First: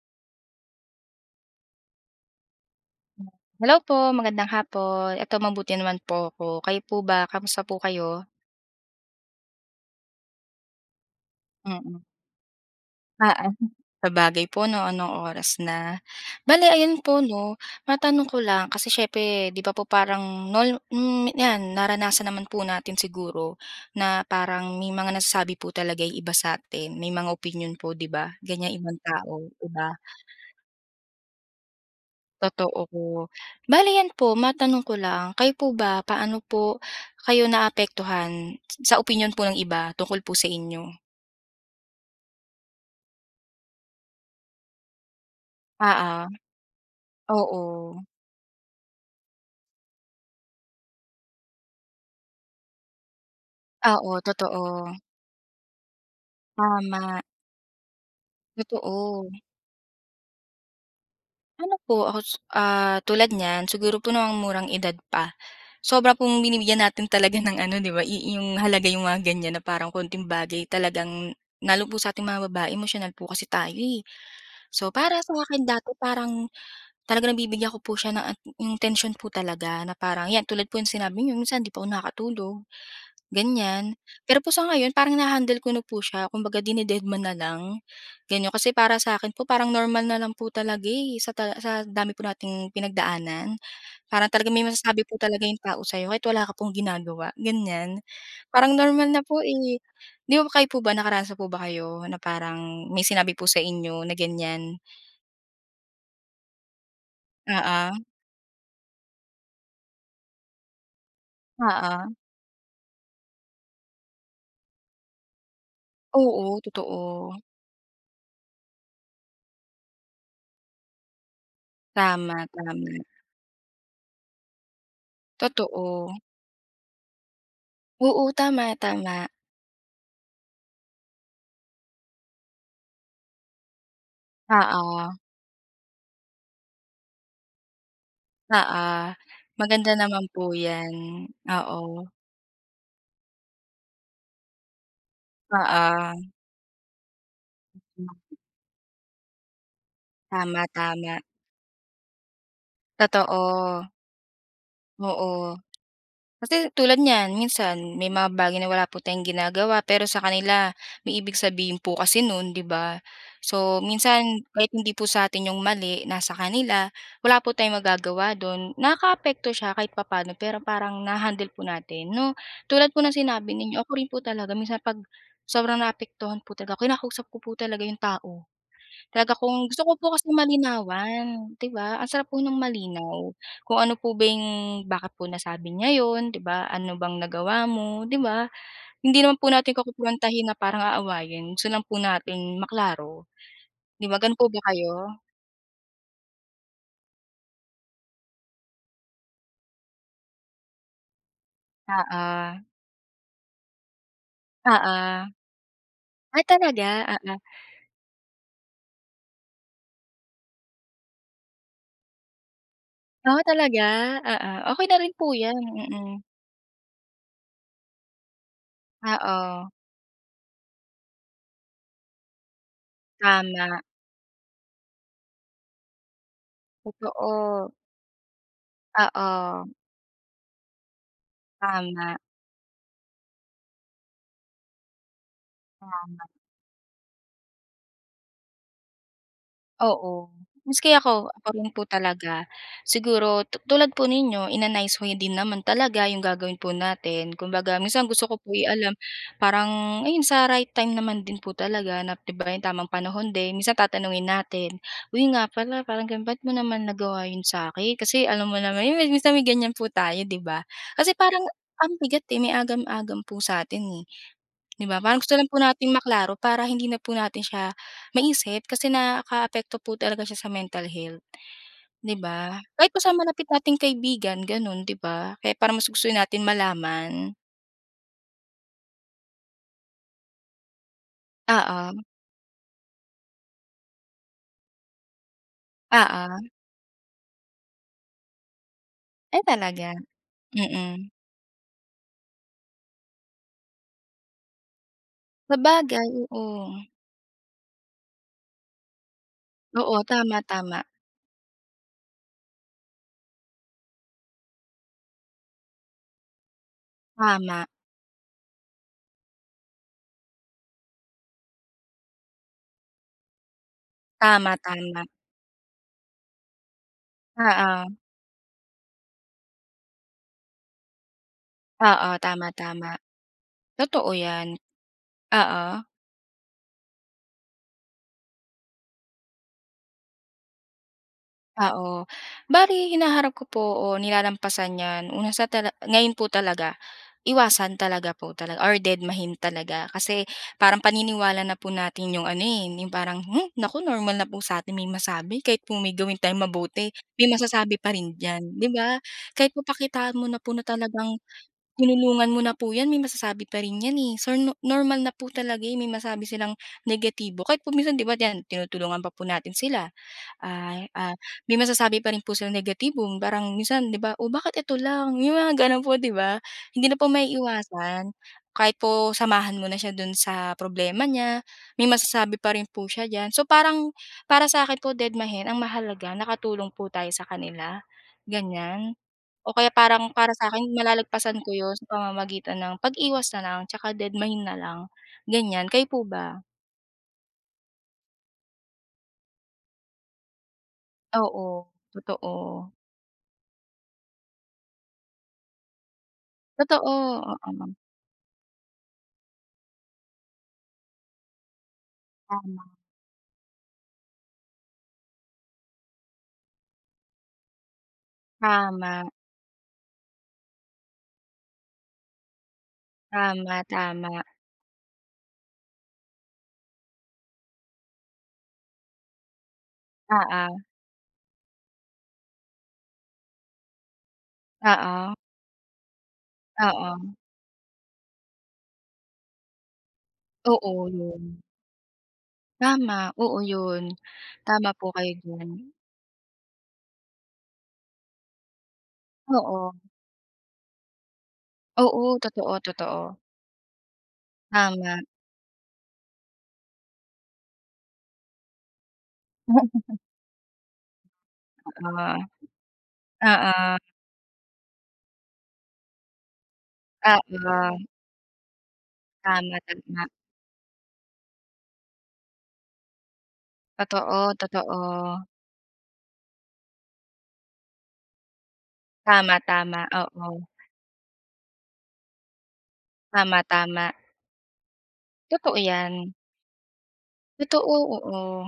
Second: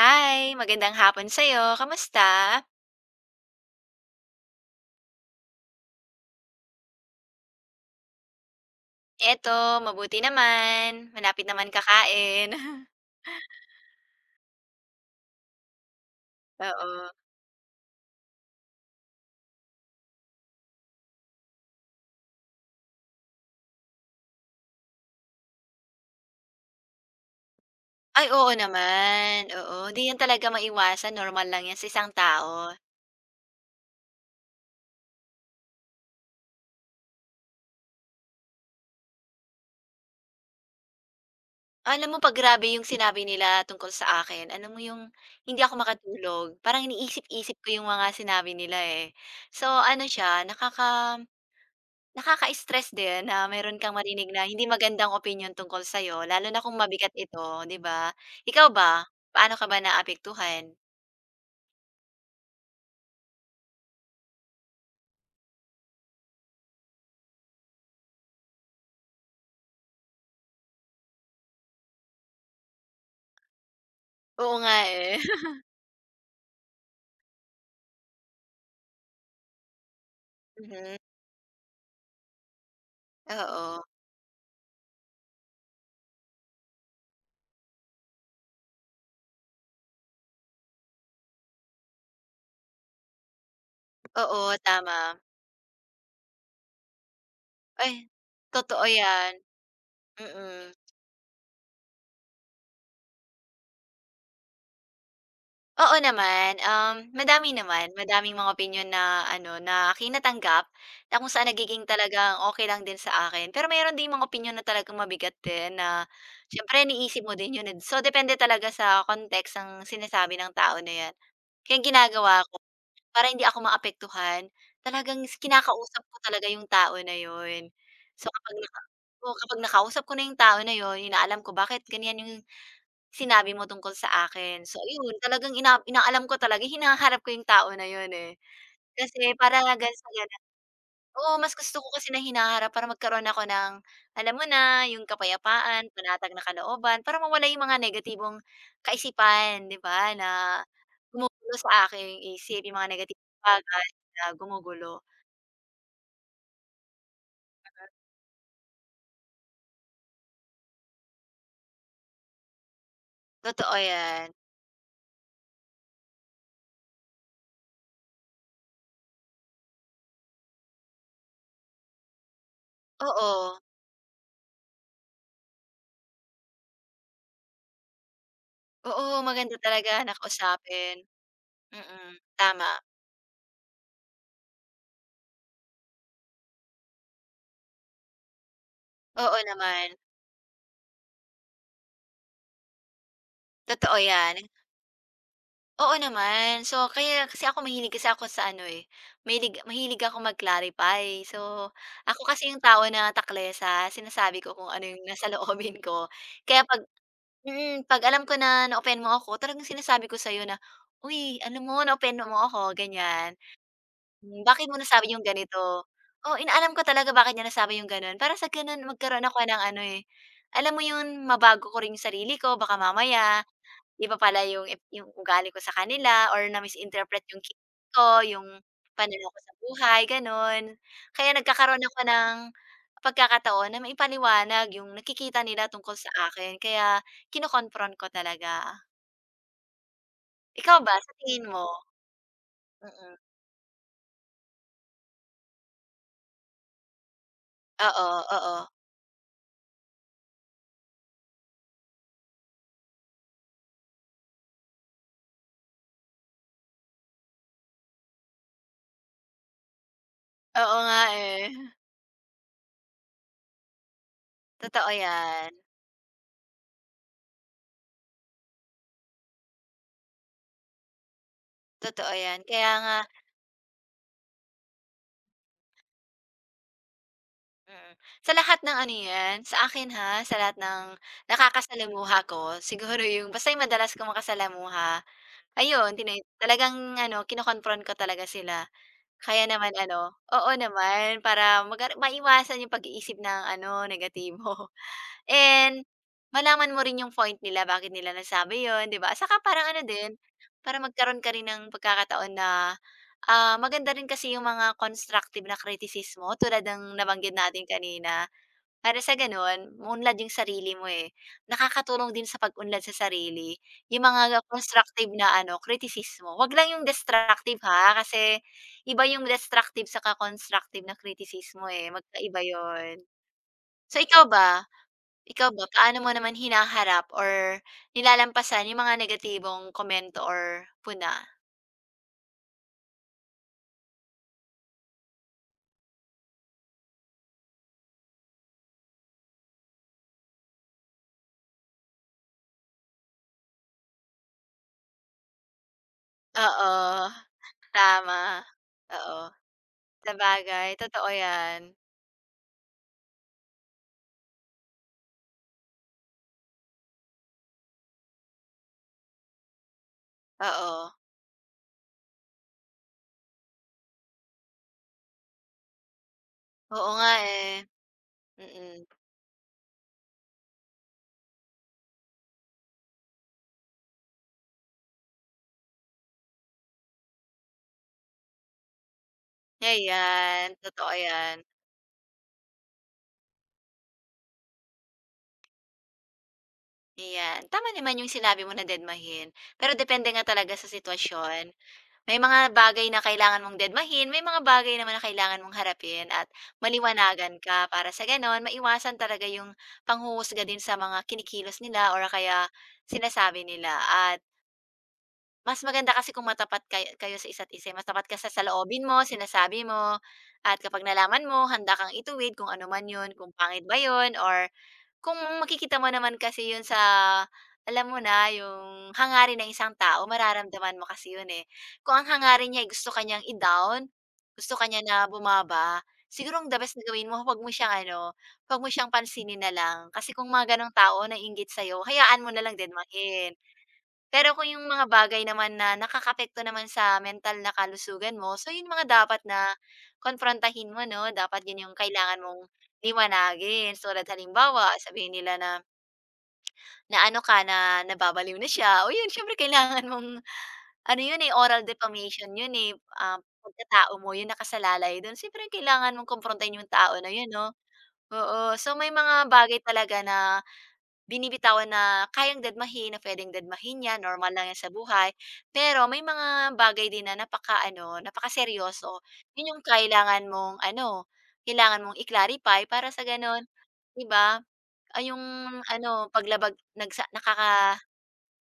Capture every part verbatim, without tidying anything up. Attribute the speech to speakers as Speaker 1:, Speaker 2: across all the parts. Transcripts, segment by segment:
Speaker 1: Hi, magandang hapon sa'yo. Kamusta?
Speaker 2: Hello po, magandang hapon. Eto mabuti naman po ako. Kayo po ba, kamusta po kayo?
Speaker 1: Eto, mabuti naman. Malapit naman
Speaker 2: Mm.
Speaker 1: kakain.
Speaker 2: Oo, sabagay po 'no, anong oras na. Bale ayun
Speaker 1: Oo.
Speaker 2: po 'no, matanong ko lang kasi siyempre 'di ba po parang nol hmm, 'yan naranasan naman po natin siguro na parang may mga nasasabi po talaga yung iba sa atin, may mga opinyon po 'di
Speaker 1: Ay,
Speaker 2: ba,
Speaker 1: oo
Speaker 2: ganiyang ibang
Speaker 1: naman.
Speaker 2: tao, 'di
Speaker 1: Oo,
Speaker 2: ba?
Speaker 1: hindi yan talaga maiwasan. Normal lang yan sa isang tao.
Speaker 2: Totoo po. Bale 'yan po, matanong ko lang, kayo po ba, paano po kayo naapektuhan sa opinyon po ng iba tungkol po sa inyo?
Speaker 1: Alam mo, 'pag grabe yung sinabi nila tungkol sa akin, alam mo yung hindi ako
Speaker 2: Oo,
Speaker 1: makatulog. Parang iniisip-isip ko yung
Speaker 2: oo.
Speaker 1: mga sinabi nila, eh. So ano siya, nakaka nakaka-stress din na meron kang
Speaker 2: Oo,
Speaker 1: marinig na hindi
Speaker 2: totoo.
Speaker 1: magandang opinyon tungkol sa'yo lalo na kung mabigat
Speaker 2: Tama,
Speaker 1: ito, 'di ba? Ikaw ba,
Speaker 2: totoo.
Speaker 1: paano ka ba naapektuhan?
Speaker 2: Ano po ako, s ah, tulad niyan siguro po no'ng murang edad pa, sobra pong binibigyan natin talaga ng ano 'di ba, i yung halaga yung mga ganyan na parang konting bagay talagang lalo po sa ating mga babae emotional po kasi tayo, eh.
Speaker 1: Oo nga,
Speaker 2: So,
Speaker 1: eh.
Speaker 2: para sa akin dati parang talagang nabibigyan ko po siya ng at yung tensyon po talaga na parang 'yan tulad po yung
Speaker 1: Mhm,
Speaker 2: sinabi niyo minsan 'di pa ako nakakatulog,
Speaker 1: oo.
Speaker 2: ganyan. Pero po sa ngayon parang naha-handle ko na po siya kumbaga dine-deadman na lang, ganyan. Kasi para sa akin po parang normal na lang po talaga, eh, sa ta sa dami po nating pinagdaanan. Parang
Speaker 1: Oo,
Speaker 2: talagang may
Speaker 1: tama.
Speaker 2: masasabi po talaga yung tao sa'yo kahit wala ka pong ginagawa,
Speaker 1: Ay,
Speaker 2: ganyan. Parang
Speaker 1: totoo
Speaker 2: normal na
Speaker 1: 'yan,
Speaker 2: po, eh. 'Di ba kayo
Speaker 1: mm.
Speaker 2: po ba nakaranas na po ba kayo na parang may sinabi po sa inyo na ganyan?
Speaker 1: Oo naman, um, madami
Speaker 2: Oo,
Speaker 1: naman, madaming mga opinyon na ano, na akinatanggap, na kung saan nagiging
Speaker 2: oo.
Speaker 1: talagang okey lang din sa akin. Pero meron ding mga opinyon na talagang mabigat din na
Speaker 2: Oo,
Speaker 1: siyempre iniisip
Speaker 2: totoo.
Speaker 1: mo din 'yun, eh. So, depende talaga sa context ng sinasabi ng tao na 'yan. Kaya ang ginagawa
Speaker 2: Tama,
Speaker 1: ko
Speaker 2: tama.
Speaker 1: para hindi ako maapektuhan, talagang is kinakausap
Speaker 2: Totoo.
Speaker 1: ko talaga yung tao na 'yun.
Speaker 2: Oo,
Speaker 1: So, kapag
Speaker 2: tama,
Speaker 1: naka
Speaker 2: tama.
Speaker 1: oo, kapag nakausap ko na yung tao na 'yun, inaalam ko bakit ganiyan yung sinabi mo tungkol sa akin. So
Speaker 2: Oo,
Speaker 1: ayun, talagang ina inaalam ko talaga, hinahanap ko yung tao na yun, eh.
Speaker 2: oo.
Speaker 1: Kasi para
Speaker 2: Maganda
Speaker 1: gan sa
Speaker 2: naman
Speaker 1: ganan
Speaker 2: po 'yan.
Speaker 1: oo, mas
Speaker 2: Oo,
Speaker 1: gusto ko kasi na hinaharap para magkaroon ako ng, alam mo na, yung kapayapaan,
Speaker 2: oo.
Speaker 1: panatag na kalooban, para mawala yung mga negatibong kaisipan, 'di ba, na
Speaker 2: Tama, tama.
Speaker 1: gumugulo sa aking isip, yung mga negatibong
Speaker 2: Totoo,
Speaker 1: bagay na gumugulo.
Speaker 2: oo. Kasi tulad niyan, minsan may mga bagay na wala po tayong ginagawa pero sa kanila may ibig sabihin po kasi nun, 'di ba?
Speaker 1: Totoo
Speaker 2: So,
Speaker 1: 'yan.
Speaker 2: minsan kahit hindi po sa sa'tin yung mali, nasa kanila, wala po tayong magagawa dun. Nakakaapekto siya kahit papaano pero parang na-handle po natin, 'no? Tulad po ng sinabi
Speaker 1: Oo,
Speaker 2: ninyo, ako rin po talaga minsan 'pag sobrang naapektuhan po talaga ako, kinakausap ko po talaga yung tao.
Speaker 1: oo,
Speaker 2: Talaga
Speaker 1: maganda
Speaker 2: kung gusto ko
Speaker 1: talaga
Speaker 2: po
Speaker 1: na
Speaker 2: kasi
Speaker 1: kausapin.
Speaker 2: malinawan, 'di ba? Ang
Speaker 1: Mm,
Speaker 2: sarap po ng
Speaker 1: tama.
Speaker 2: malinaw, kung ano po ba yung bakit po nasabi niya yon, 'di ba? Ano bang nagawa mo, 'di ba? Hindi naman
Speaker 1: Oo
Speaker 2: po natin
Speaker 1: naman,
Speaker 2: kukumprontahin na parang aawayin, gusto lang po natin maklaro,
Speaker 1: totoo
Speaker 2: 'di ba?
Speaker 1: 'yan.
Speaker 2: Gano'n po ba kayo?
Speaker 1: Oo naman. So, kaya kasi ako mahilig kasi ako sa ano, eh, mahilig mahilig ako mag-clarify. So, ako
Speaker 2: Oo,
Speaker 1: kasi yung tao na taklesa, sinasabi ko kung ano yung
Speaker 2: oo.
Speaker 1: nasa loobin ko.
Speaker 2: Ah,
Speaker 1: Kaya 'pag
Speaker 2: talaga? Oo.
Speaker 1: mm, 'pag alam ko na na-offend mo ako, talagang sinasabi ko sa'yo na, "Uy, alam mo na-offend mo ako," ganyan.
Speaker 2: Oo, talaga?
Speaker 1: "Hmm,
Speaker 2: Oo,
Speaker 1: bakit mo
Speaker 2: okey na
Speaker 1: nasabi
Speaker 2: rin
Speaker 1: yung
Speaker 2: po 'yan,
Speaker 1: ganito?"
Speaker 2: mm.
Speaker 1: Oo, inaalam ko talaga bakit niya nasabi yung gano'n. Para sa gano'n magkaroon ako ng
Speaker 2: Oo,
Speaker 1: ano, eh, alam mo yun, mabago ko rin yung sarili ko baka mamaya.
Speaker 2: tama,
Speaker 1: Iba pala yung ep yung ugali ko sa kanila or na-misinterpret yung kilos
Speaker 2: totoo.
Speaker 1: ko, yung pananaw ko sa
Speaker 2: Oo,
Speaker 1: buhay, gano'n. Kaya nagkakaroon ako
Speaker 2: tama,
Speaker 1: ng pagkakataon na maipaliwanag yung nakikita nila tungkol sa
Speaker 2: tama.
Speaker 1: akin kaya kino-confront ko talaga.
Speaker 2: Oo,
Speaker 1: Ikaw
Speaker 2: maski
Speaker 1: ba, sa
Speaker 2: ako,
Speaker 1: tingin
Speaker 2: ako
Speaker 1: mo?
Speaker 2: rin po talaga.
Speaker 1: Mm.
Speaker 2: Siguro tu tulad po ninyo in a nice way din naman talaga yung gagawin po natin. Kumbaga
Speaker 1: Oo,
Speaker 2: minsan gusto ko po
Speaker 1: oo.
Speaker 2: i-alam parang ayun sa right time naman din po talaga na 'di ba yung tamang panahon din. Minsan tatanungin natin, "Uy nga pala parang ganun, ba't mo naman nagawa yun sa akin? Kasi alam mo naman yun minsan may ganyan po tayo 'di ba?"
Speaker 1: Oo nga,
Speaker 2: Kasi
Speaker 1: eh.
Speaker 2: parang ang bigat, eh, may agam-agam po sa'tin, eh. 'Di
Speaker 1: Totoo
Speaker 2: ba, parang gusto lang
Speaker 1: 'yan,
Speaker 2: po nating maklaro para hindi na po natin siya maisip kasi nakakaapekto po talaga siya sa mental health,
Speaker 1: totoo
Speaker 2: 'di ba?
Speaker 1: 'yan. Kaya
Speaker 2: Kahit
Speaker 1: nga
Speaker 2: po sa malapit nating kaibigan gano'n, 'di ba? Kaya parang mas gusto natin malaman.
Speaker 1: mm. Sa lahat ng ano 'yan, sa akin ha, sa lahat ng
Speaker 2: Oo,
Speaker 1: nakakasalamuha ko, siguro yung basta yung madalas kong makasalamuha, ayun, tinay
Speaker 2: oo.
Speaker 1: talagang ano, kino-confront ko talaga sila.
Speaker 2: Ay
Speaker 1: Kaya naman
Speaker 2: talaga,
Speaker 1: ano oo
Speaker 2: mm.
Speaker 1: naman, para maga maiwasan yung pag-iisip ng ano, negatibo. And
Speaker 2: Sabagay, oo.
Speaker 1: malaman mo rin yung point nila, bakit nila nasabi yun, 'di ba? Saka parang ano
Speaker 2: Oo,
Speaker 1: din,
Speaker 2: tama,
Speaker 1: para
Speaker 2: tama.
Speaker 1: magkaroon ka rin ng pagkakataon na, ah, maganda rin kasi yung mga constructive na kritisismo tulad ng nabanggit natin
Speaker 2: Tama,
Speaker 1: kanina. Para sa gano'n, maunlad yung sarili mo, eh. Nakakatulong din sa pag-unlad sa sarili yung mga
Speaker 2: tama, tama.
Speaker 1: constructive na ano, kritisismo. Wag lang yung destructive,
Speaker 2: Oo,
Speaker 1: ha, kasi iba yung destructive saka constructive na kritisismo, eh,
Speaker 2: oo,
Speaker 1: magkaiba
Speaker 2: tama, tama.
Speaker 1: yon. So,
Speaker 2: Totoo
Speaker 1: ikaw
Speaker 2: 'yan,
Speaker 1: ba? Ikaw ba,
Speaker 2: oo.
Speaker 1: paano mo naman hinaharap or nilalampasan yung mga negatibong komento or puna?
Speaker 2: Oo. Bale hinaharap ko po o nilalampasan 'yan una sa tala ngayon po talaga, iwasan talaga po talaga or dedmahin talaga. Kasi parang paniniwala na po natin yung ano, eh, yung parang, "Hmm, naku normal na po sa'tin may masabi kahit po may gawin tayong
Speaker 1: Oo,
Speaker 2: mabuti, may masasabi pa rin
Speaker 1: tama.
Speaker 2: diyan." 'Di ba?
Speaker 1: Oo,
Speaker 2: Kahit papakitaan mo na po na
Speaker 1: sabagay totoo
Speaker 2: talagang
Speaker 1: yan.
Speaker 2: tinulungan mo na po 'yan, may masasabi pa rin 'yan, eh. So, no normal na po talaga, eh, may masabi silang negatibo kahit po minsan 'di ba 'yan tinutulungan pa po natin sila. Ay,
Speaker 1: Oo.
Speaker 2: ah, may masasabi pa rin po silang negatibo, parang minsan 'di ba, "Oh, bakit ito lang?" Yung mga gano'n po 'di ba?
Speaker 1: Oo
Speaker 2: Hindi na po
Speaker 1: nga, eh.
Speaker 2: maiiwasan, kahit
Speaker 1: Mm.
Speaker 2: po samahan mo na siya do'n sa problema niya, may masasabi pa rin po siya diyan. So, parang para sa'kin po dedmahin ang mahalaga nakatulong po tayo sa kanila, ganyan. O kaya parang para
Speaker 1: Ayan,
Speaker 2: sa'kin
Speaker 1: totoo 'yan.
Speaker 2: malalagpasan ko 'yun sa pamamagitan ng pag-iwas na lang tsaka dedmahin na lang, ganyan. Kayo po ba?
Speaker 1: Ayan, tama naman yung sinabi mo na dedmahin. Pero depende nga talaga sa sitwasyon.
Speaker 2: Oo,
Speaker 1: May
Speaker 2: totoo.
Speaker 1: mga bagay na kailangan mong dedmahin, may mga bagay naman na kailangan mong harapin at
Speaker 2: Totoo,
Speaker 1: maliwanagan ka
Speaker 2: oo,
Speaker 1: para sa gano'n maiwasan talaga yung panghuhusga din sa mga kinikilos nila or kaya
Speaker 2: tama.
Speaker 1: sinasabi nila at mas maganda kasi kung matapat kay kayo sa isa't isa, eh, mas tapat ka sa saloobin mo,
Speaker 2: Tama,
Speaker 1: sinasabi mo at kapag nalaman mo handa kang ituwid kung ano man yun, kung
Speaker 2: tama,
Speaker 1: pangit ba yun
Speaker 2: tama.
Speaker 1: or kung makikita mo naman kasi yun sa alam mo na yung hangarin ng isang tao
Speaker 2: Oo,
Speaker 1: mararamdaman mo kasi yun, eh. Kung ang hangarin niya ay gusto ka niyang i-down, gusto ka niya na
Speaker 2: oo,
Speaker 1: bumaba, siguro ang the best na
Speaker 2: oo.
Speaker 1: gawin mo 'wag mo siyang ano, 'wag mo siyang pansinin na lang. Kasi kung mga
Speaker 2: Oo,
Speaker 1: gano'ng tao
Speaker 2: yun.
Speaker 1: naiinggit sa'yo hayaan mo na lang din
Speaker 2: Tama, oo
Speaker 1: mahin.
Speaker 2: yun.
Speaker 1: Pero kung yung
Speaker 2: Tama
Speaker 1: mga
Speaker 2: po kayo
Speaker 1: bagay
Speaker 2: diyan.
Speaker 1: naman na nakakaapekto naman sa mental na kalusugan mo, so yun mga dapat na
Speaker 2: Oo,
Speaker 1: konfrontahin mo 'no, dapat yun yung
Speaker 2: oo,
Speaker 1: kailangan mong
Speaker 2: totoo, totoo.
Speaker 1: liwanagin. So, tulad halimbawa,
Speaker 2: Tama.
Speaker 1: sabihin nila na naano ka, na nababaliw na siya o yun siyempre kailangan mong ano yun, eh, oral defamation
Speaker 2: Oo,
Speaker 1: yun, eh, ah,
Speaker 2: oo, oo.
Speaker 1: pagkatao mo yung nakasalalay dun. Siyempre kailangan mong kumprontahin yung tao na yun 'no, oo. So, may mga
Speaker 2: Tama,
Speaker 1: bagay talaga
Speaker 2: tama.
Speaker 1: na binibitawan na kayang dadmahin na puwedeng dedmahin 'yan,
Speaker 2: Totoo,
Speaker 1: normal lang 'yan sa
Speaker 2: totoo.
Speaker 1: buhay. Pero may mga bagay din na napaka napakaano, napakaseryoso.
Speaker 2: Tama,
Speaker 1: 'Yun yung
Speaker 2: tama,
Speaker 1: kailangan
Speaker 2: oo.
Speaker 1: mong ano, kailangan mong i-clarify para sa
Speaker 2: Tama,
Speaker 1: gano'n,
Speaker 2: tama.
Speaker 1: 'di ba, ay yung
Speaker 2: Totoo
Speaker 1: ano,
Speaker 2: yan.
Speaker 1: paglabag nagsa
Speaker 2: Totoo,
Speaker 1: nakaka
Speaker 2: oo.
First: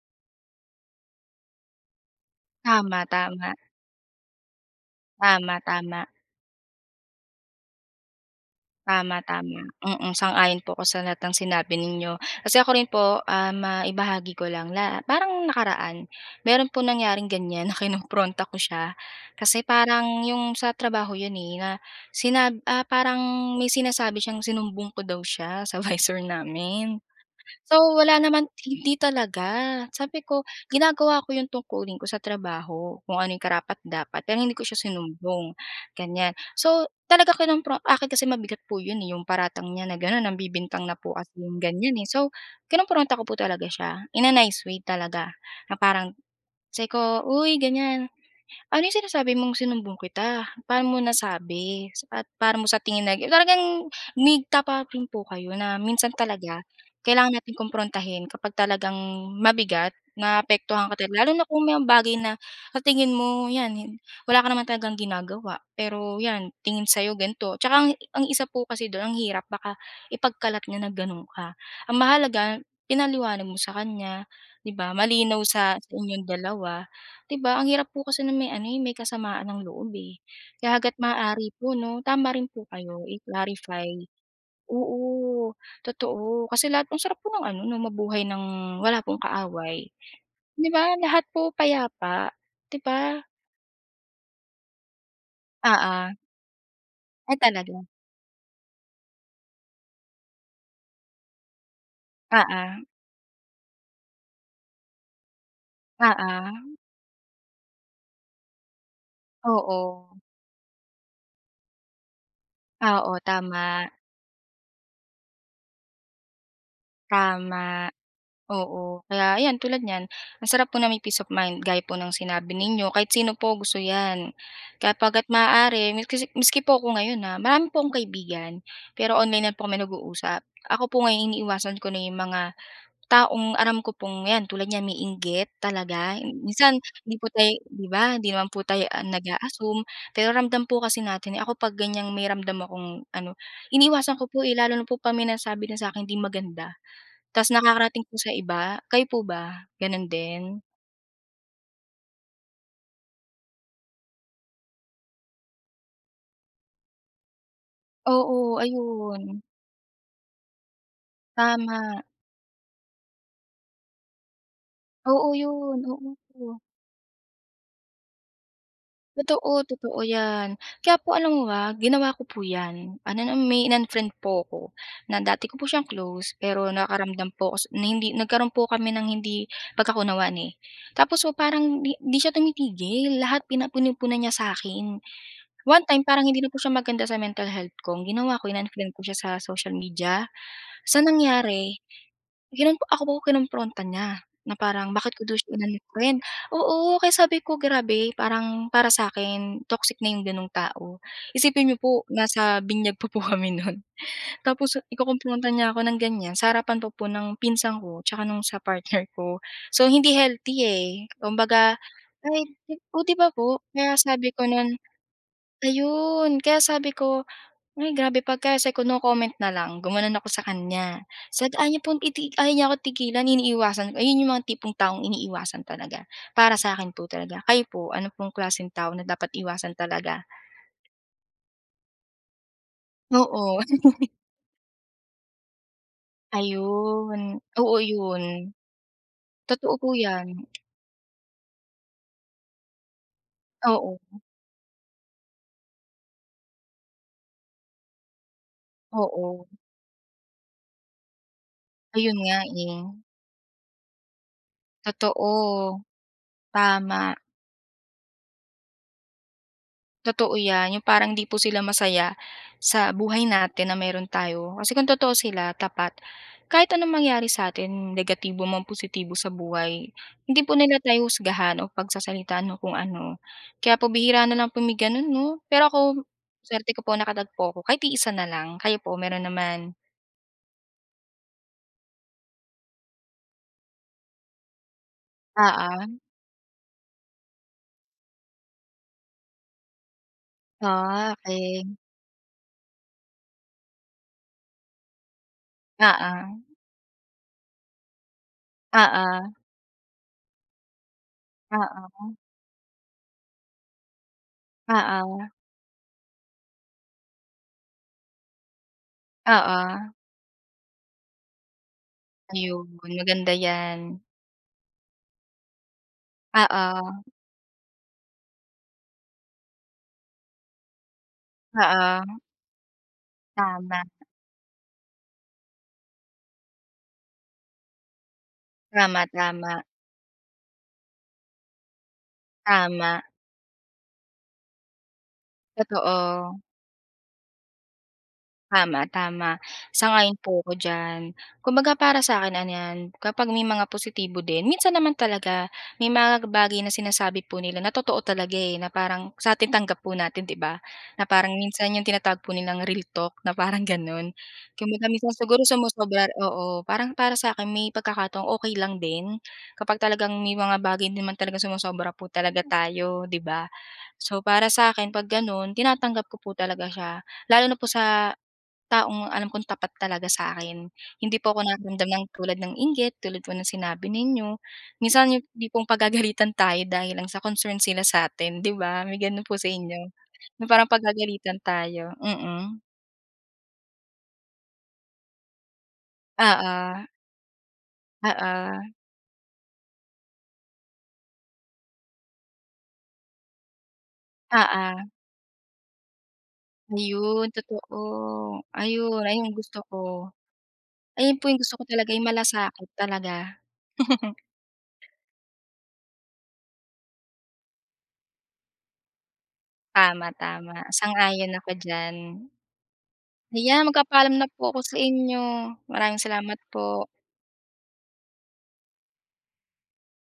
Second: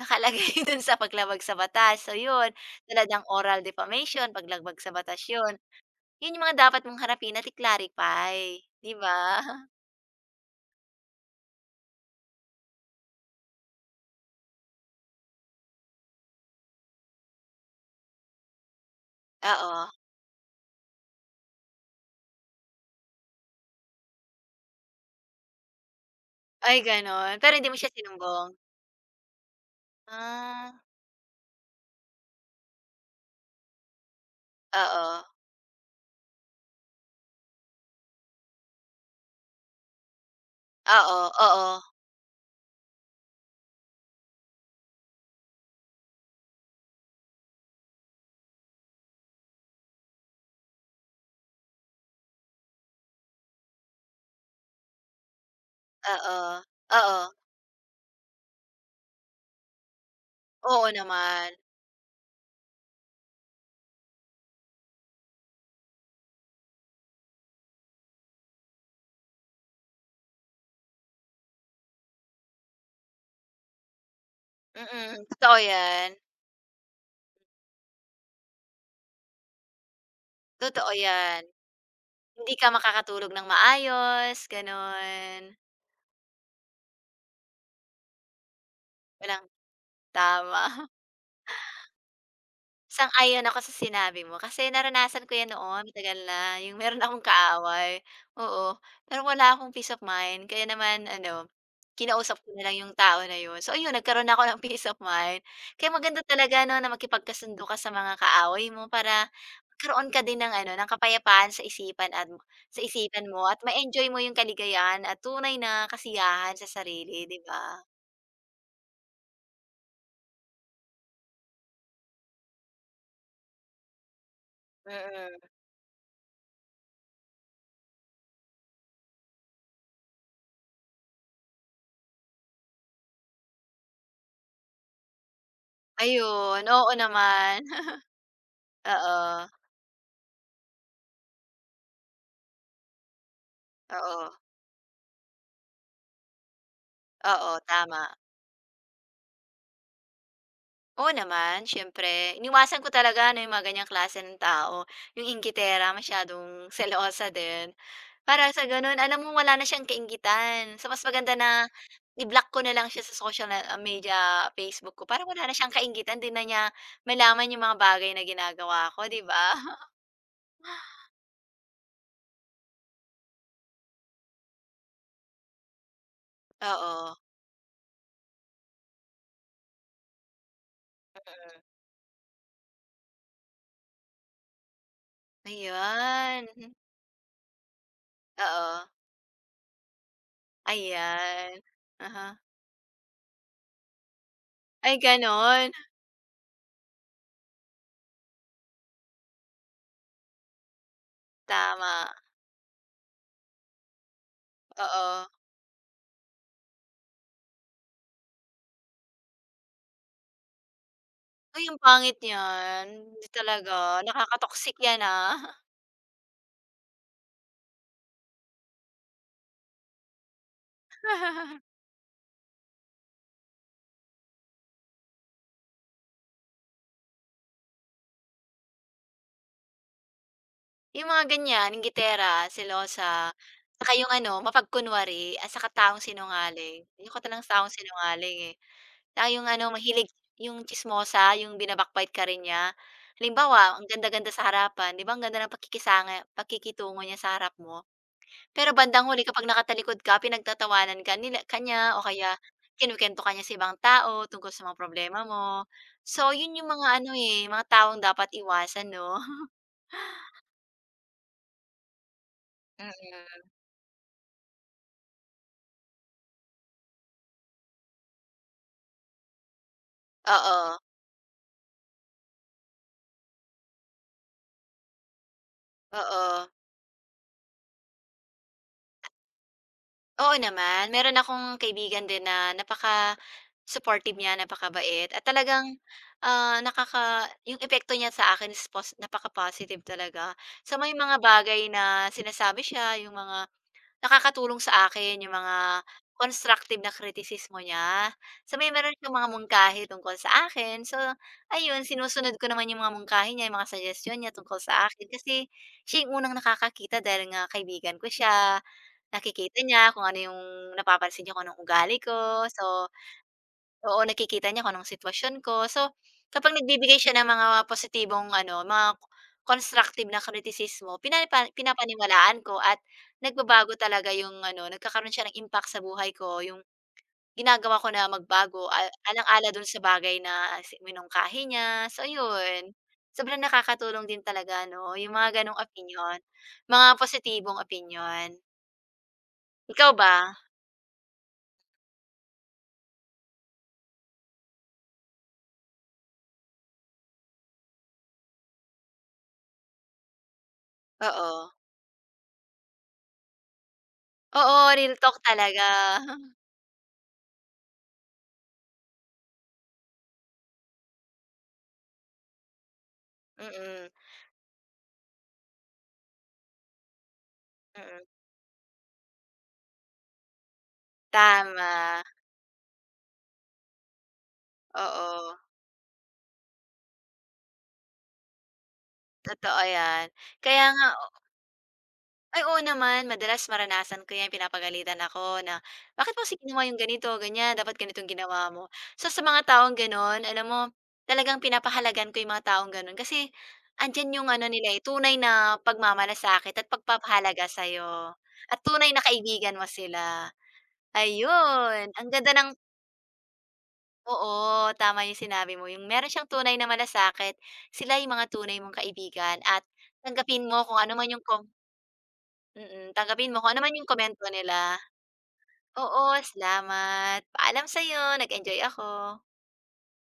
Speaker 1: nakalagay dun sa paglabag sa batas. So 'yun,
Speaker 2: Tama,
Speaker 1: talagang
Speaker 2: tama.
Speaker 1: oral defamation, paglabag sa batas 'yun.
Speaker 2: Tama, tama.
Speaker 1: 'Yun yung mga dapat mong harapin at i-clarify, 'di
Speaker 2: Tama,
Speaker 1: ba?
Speaker 2: tama. Mm, sang-ayon po ako sa lahat ng sinabi ninyo. Kasi ako rin po, ah, maibahagi ko lang la parang nakaraan, meron po nangyaring ganyan na kinompronta ko siya. Kasi
Speaker 1: Oo.
Speaker 2: parang yung sa trabaho yun, eh, na sinab ah, parang may sinasabi siyang sinumbong ko daw siya sa visor
Speaker 1: Ay
Speaker 2: namin.
Speaker 1: gano'n, pero hindi
Speaker 2: So,
Speaker 1: mo siya
Speaker 2: wala naman
Speaker 1: sinumbong?
Speaker 2: hindi talaga. Sabi ko,
Speaker 1: Ah.
Speaker 2: ginagawa ko yung tungkulin ko sa trabaho, kung ano yung karapat-dapat, pero hindi ko siya
Speaker 1: Oo,
Speaker 2: sinumbong, ganyan. So, talaga kinompro akin kasi mabigat po yun, eh, yung paratang niya na gano'n, ang bibintang na po
Speaker 1: oo,
Speaker 2: kasi yung
Speaker 1: oo,
Speaker 2: ganyan, eh. So, kinompronta ko po talaga siya, in a nice way talaga, na parang sabi ko, "Uy," ganyan. Ano yung sinasabi mong sinumbong kita? Paano mo nasabi? At paano mo sa tingin nag talagang umigta pa rin po kayo na minsan
Speaker 1: oo,
Speaker 2: talaga
Speaker 1: oo,
Speaker 2: kailangan natin kumprontahin kapag talagang mabigat, naapektuhan
Speaker 1: oo
Speaker 2: ka talaga. Lalo na
Speaker 1: naman.
Speaker 2: kung may bagay na sa tingin mo, yan, hin- wala ka naman talagang ginagawa. Pero yan, tingin sa'yo ganito. Tsaka ang, ang isa po kasi doon, ang hirap, baka ipagkalat niya na ganun ka. Ang mahalaga, pinaliwanag mo sa kanya, di ba?
Speaker 1: Mm,
Speaker 2: Malinaw
Speaker 1: totoo
Speaker 2: sa, sa
Speaker 1: yan,
Speaker 2: inyong dalawa. 'Di ba, ang hirap po kasi na may ano, eh, may kasamaan ng loob, eh. Kaya
Speaker 1: totoo
Speaker 2: hangga't
Speaker 1: yan.
Speaker 2: maaari po 'no, tama rin
Speaker 1: Hindi
Speaker 2: po
Speaker 1: ka
Speaker 2: kayo,
Speaker 1: makakatulog ng
Speaker 2: i-clarify.
Speaker 1: maayos, gano'n.
Speaker 2: Oo, totoo. Kasi lahat ang sarap po ng ano 'no, mabuhay ng wala pong
Speaker 1: Walang
Speaker 2: kaaway.
Speaker 1: tama.
Speaker 2: 'Di ba, lahat po payapa, 'di ba?
Speaker 1: Sang-ayon ako sa sinabi mo kasi naranasan ko 'yan noon
Speaker 2: Oo.
Speaker 1: matagal na, yung meron akong
Speaker 2: Ay talaga.
Speaker 1: kaaway, oo. Pero wala akong peace of mind kaya naman ano, kinausap ko na lang
Speaker 2: Oo,
Speaker 1: yung tao na yun. So ayun, nagkaroon ako ng peace of mind. Kaya maganda talaga
Speaker 2: oo.
Speaker 1: 'no na makipagkasundo ka sa mga kaaway mo para magkaroon
Speaker 2: Oo.
Speaker 1: ka din ng ano, ng kapayapaan sa isipan at sa
Speaker 2: Oo,
Speaker 1: isipan mo at
Speaker 2: tama,
Speaker 1: ma-enjoy mo yung kaligayahan at tunay na kasiyahan sa sarili, 'di ba?
Speaker 2: tama. Oo, kaya ayan tulad niyan, ang sarap po na may peace of mind gaya po ng sinabi ninyo kahit sino po gusto 'yan. Kapagka't
Speaker 1: Mm,
Speaker 2: maaari mis kasi miski po ako ngayon, ah, marami po akong kaibigan, pero online na po kami nag-uusap. Ako po ngayon iniiwasan ko na yung mga taong aram ko pong 'yan tulad niyan may inggit talaga.
Speaker 1: ayun,
Speaker 2: Minsan
Speaker 1: oo
Speaker 2: hindi po tayo
Speaker 1: naman.
Speaker 2: 'di ba, hindi naman po tayo, ah,
Speaker 1: Oo,
Speaker 2: nag-a-assume, pero ramdam po kasi natin, eh. Ako 'pag ganiyang may ramdam akong ano, iniwasan ko
Speaker 1: oo.
Speaker 2: po, eh, lalo na po 'pag may nasabi na sa'kin hindi maganda. Tas
Speaker 1: Oo, tama.
Speaker 2: nakakarating po sa iba. Kayo po ba, gano'n din?
Speaker 1: Oo naman, siyempre. Iniwasan ko talaga ano, yung mga ganyang klase ng tao, yung inggitera, masyadong selosa din.
Speaker 2: Oo,
Speaker 1: Para sa gano'n, alam
Speaker 2: ayun,
Speaker 1: mo wala na siyang kainggitan. So, mas maganda na
Speaker 2: tama.
Speaker 1: i-block ko na lang siya sa social na ah, media, Facebook ko para
Speaker 2: Oo,
Speaker 1: wala na siyang
Speaker 2: 'yun,
Speaker 1: kainggitan, 'di na
Speaker 2: oo.
Speaker 1: niya malaman yung mga bagay na ginagawa ko, 'di ba?
Speaker 2: Totoo, totoo 'yan. Kaya po alam mo ba, ginawa ko po 'yan. Ano na may in-unfriend po ako, na dati ko po siyang close, pero
Speaker 1: Oo,
Speaker 2: nakaramdam po ako s- na hindi nagkaroon po kami ng hindi pagkakaunawaan, eh. Tapos po parang di di siya tumitigil, lahat pina pinupuna niya sa akin. One time parang hindi
Speaker 1: ayan.
Speaker 2: na po siya maganda sa mental health ko, ang ginawa ko
Speaker 1: Oo,
Speaker 2: in-unfriend ko siya sa social media. Sa
Speaker 1: ayan.
Speaker 2: nangyari
Speaker 1: Aha.
Speaker 2: Kinom Ako po kinompronta niya, na parang
Speaker 1: Ay
Speaker 2: bakit ko daw siya
Speaker 1: gano'n?
Speaker 2: in-unfriend. Oo, kaya sabi ko grabe parang para sa'kin toxic na yung ganong tao. Isipin niyo po
Speaker 1: Tama,
Speaker 2: nasa binyag pa po kami nun, tapos
Speaker 1: oo.
Speaker 2: ikukumpronta niya ako ng ganyan sa harapan pa po ng pinsan ko tsaka nung sa partner ko. So hindi healthy, eh,
Speaker 1: Uy, ang
Speaker 2: kumbaga
Speaker 1: pangit
Speaker 2: ay,
Speaker 1: niyan.
Speaker 2: oh, 'di
Speaker 1: Hindi
Speaker 2: ba po?
Speaker 1: talaga,
Speaker 2: Kaya sabi ko nun
Speaker 1: nakaka-toxic yan, ah.
Speaker 2: ayun, kaya sabi ko ay grabe pagka sa kino-comment na lang gumanon ako sa kanya. Sabi ayaw niya pong iti ayaw niya akong tigilan iniiwasan ko ayun yung mga tipong taong iniiwasan talaga, para sa'kin po talaga. Kayo po ano pong klaseng tao na dapat iwasan talaga?
Speaker 1: Yung mga ganyan, inggitera, selosa,
Speaker 2: Oo,
Speaker 1: tsaka yung ano, mapagkunwari at saka taong sinungaling. Ayoko
Speaker 2: ayun.
Speaker 1: talagang taong
Speaker 2: Oo yun,
Speaker 1: sinungaling, eh. Tsaka yung ano,
Speaker 2: totoo po
Speaker 1: mahilig
Speaker 2: yan.
Speaker 1: yung tsismosa, yung binabakbite ka rin niya. Halimbawa, ang
Speaker 2: Oo,
Speaker 1: ganda-ganda sa harapan, 'di ba ang ganda ng pakikisanga pakikitungo niya sa harap mo? Pero bandang huli kapag
Speaker 2: oo,
Speaker 1: nakatalikod ka, pinagtatawanan ka nila kanya o
Speaker 2: ayun nga
Speaker 1: kaya
Speaker 2: eh,
Speaker 1: kinukuwento ka niya sa ibang tao tungkol sa mga problema mo.
Speaker 2: totoo,
Speaker 1: So, yun yung mga ano,
Speaker 2: tama.
Speaker 1: eh, mga taong dapat iwasan 'no?
Speaker 2: Totoo 'yan, yung parang hindi po sila masaya sa buhay
Speaker 1: Mm.
Speaker 2: natin na meron tayo. Kasi kung totoo sila, tapat, kahit anong mangyari sa'tin, negatibo man, positibo sa buhay, hindi po nila
Speaker 1: Oo,
Speaker 2: tayo husgahan o pagsasalitaan o kung ano. Kaya po bihira na lang po may gano'n 'no? Pero ako,
Speaker 1: oo.
Speaker 2: swerte ko po nakatagpo ako kahit isa na lang. Kayo po, meron naman?
Speaker 1: Oo naman, meron akong kaibigan din na napaka-supportive niya, napakabait at talagang,
Speaker 2: Oo.
Speaker 1: ah, nakaka yung epekto niya sa akin is pos napaka-positive talaga. So, may
Speaker 2: Ah,
Speaker 1: mga bagay
Speaker 2: okey.
Speaker 1: na sinasabi siya, yung mga nakakatulong sa akin yung mga
Speaker 2: Oo,
Speaker 1: constructive na kritisismo niya. So, may meron siyang mga
Speaker 2: oo,
Speaker 1: mungkahi tungkol sa akin. So, ayun
Speaker 2: oo,
Speaker 1: sinusunod ko naman yung mga mungkahi niya, yung mga suggestion niya tungkol sa akin
Speaker 2: oo,
Speaker 1: kasi siya yung unang nakakakita dahil nga kaibigan ko siya. Nakikita
Speaker 2: oo.
Speaker 1: niya kung ano yung napapansin niya kung anong ugali ko.
Speaker 2: Ayun,
Speaker 1: So
Speaker 2: maganda 'yan.
Speaker 1: oo, nakikita niya kung anong sitwasyon ko. So, kapag nagbibigay siya
Speaker 2: Oo,
Speaker 1: ng mga positibong ano, mga k- constructive na kritisismo, pinapa
Speaker 2: oo.
Speaker 1: pinapaniwalaan ko at nagbabago
Speaker 2: Tama,
Speaker 1: talaga yung ano, nagkakaroon siya ng impact sa buhay ko, yung ginagawa ko na magbago a
Speaker 2: tama,
Speaker 1: alang-ala
Speaker 2: tama,
Speaker 1: dun sa bagay na si minungkahi niya. So yun,
Speaker 2: tama,
Speaker 1: sobrang nakakatulong din talaga 'no, yung mga ganong opinyon,
Speaker 2: totoo.
Speaker 1: mga positibong opinyon.
Speaker 2: Tama, tama.
Speaker 1: Ikaw ba?
Speaker 2: Sang-ayon po ako diyan. Kumbaga para sa akin ano 'yan, kapag may mga positibo din, minsan naman talaga may mga bagay na sinasabi po nila na totoo talaga, eh, na parang sa sa'tin tanggap po natin, 'di ba? Na parang
Speaker 1: Oo.
Speaker 2: minsan yung tinatawag po nilang real talk na parang gano'n.
Speaker 1: Oo,
Speaker 2: Kumbaga
Speaker 1: real
Speaker 2: minsan
Speaker 1: talk
Speaker 2: siguro
Speaker 1: talaga.
Speaker 2: sumosobra oo, parang para sa'kin may pagkakataong okey lang din, kapag talagang may mga bagay din naman talagang sumosobra po talaga tayo, 'di ba?
Speaker 1: Mm,
Speaker 2: So, para sa'kin 'pag gano'n, tinatanggap ko po talaga siya, lalo na po
Speaker 1: mm.
Speaker 2: sa taong alam kong tapat talaga sa akin. Hindi po ako
Speaker 1: Tama,
Speaker 2: nakaramdam ng tulad ng inggit, tulad po ng sinabi ninyo. Minsan yung
Speaker 1: oo.
Speaker 2: tipong pagagalitan tayo dahil lang sa concern sila sa atin 'di ba? May gano'n po sa
Speaker 1: Totoo
Speaker 2: inyo?
Speaker 1: 'yan.
Speaker 2: Yung
Speaker 1: Kaya
Speaker 2: parang
Speaker 1: nga
Speaker 2: pagagalitan tayo,
Speaker 1: ay,
Speaker 2: mm.
Speaker 1: oo naman. Madalas maranasan ko 'yan, pinapagalitan ako na, "Bakit mo kasi ginawa yung
Speaker 2: Oo,
Speaker 1: ganito, ganyan, dapat ganitong ginawa mo."
Speaker 2: oo,
Speaker 1: So, sa mga taong gano'n, alam mo, talagang pinapahalagan ko yung mga taong gano'n kasi andiyan yung ano nila,
Speaker 2: oo.
Speaker 1: eh, tunay na pagmamalasakit at
Speaker 2: Ayun,
Speaker 1: pagpapahalaga
Speaker 2: totoo.
Speaker 1: sa'yo at tunay
Speaker 2: Ayun,
Speaker 1: na
Speaker 2: ayun yung
Speaker 1: kaibigan
Speaker 2: gusto
Speaker 1: mo
Speaker 2: ko.
Speaker 1: sila.
Speaker 2: Ayun po yung gusto ko talaga,
Speaker 1: Ayun,
Speaker 2: yung
Speaker 1: ang ganda ng
Speaker 2: malasakit talaga.
Speaker 1: oo, tama yung sinabi mo, yung meron siyang tunay na malasakit, sila yung mga tunay mong kaibigan at
Speaker 2: Tama,
Speaker 1: tanggapin
Speaker 2: tama.
Speaker 1: mo kung ano man yung
Speaker 2: Sang-ayon
Speaker 1: kom
Speaker 2: ako diyan.
Speaker 1: mm, tanggapin mo kung ano
Speaker 2: Ayan,
Speaker 1: man yung
Speaker 2: magpapaalam
Speaker 1: komento
Speaker 2: na po ako sa
Speaker 1: nila.
Speaker 2: inyo. Maraming
Speaker 1: Oo,
Speaker 2: salamat po.
Speaker 1: salamat. Paalam sa'yo, nag-enjoy ako.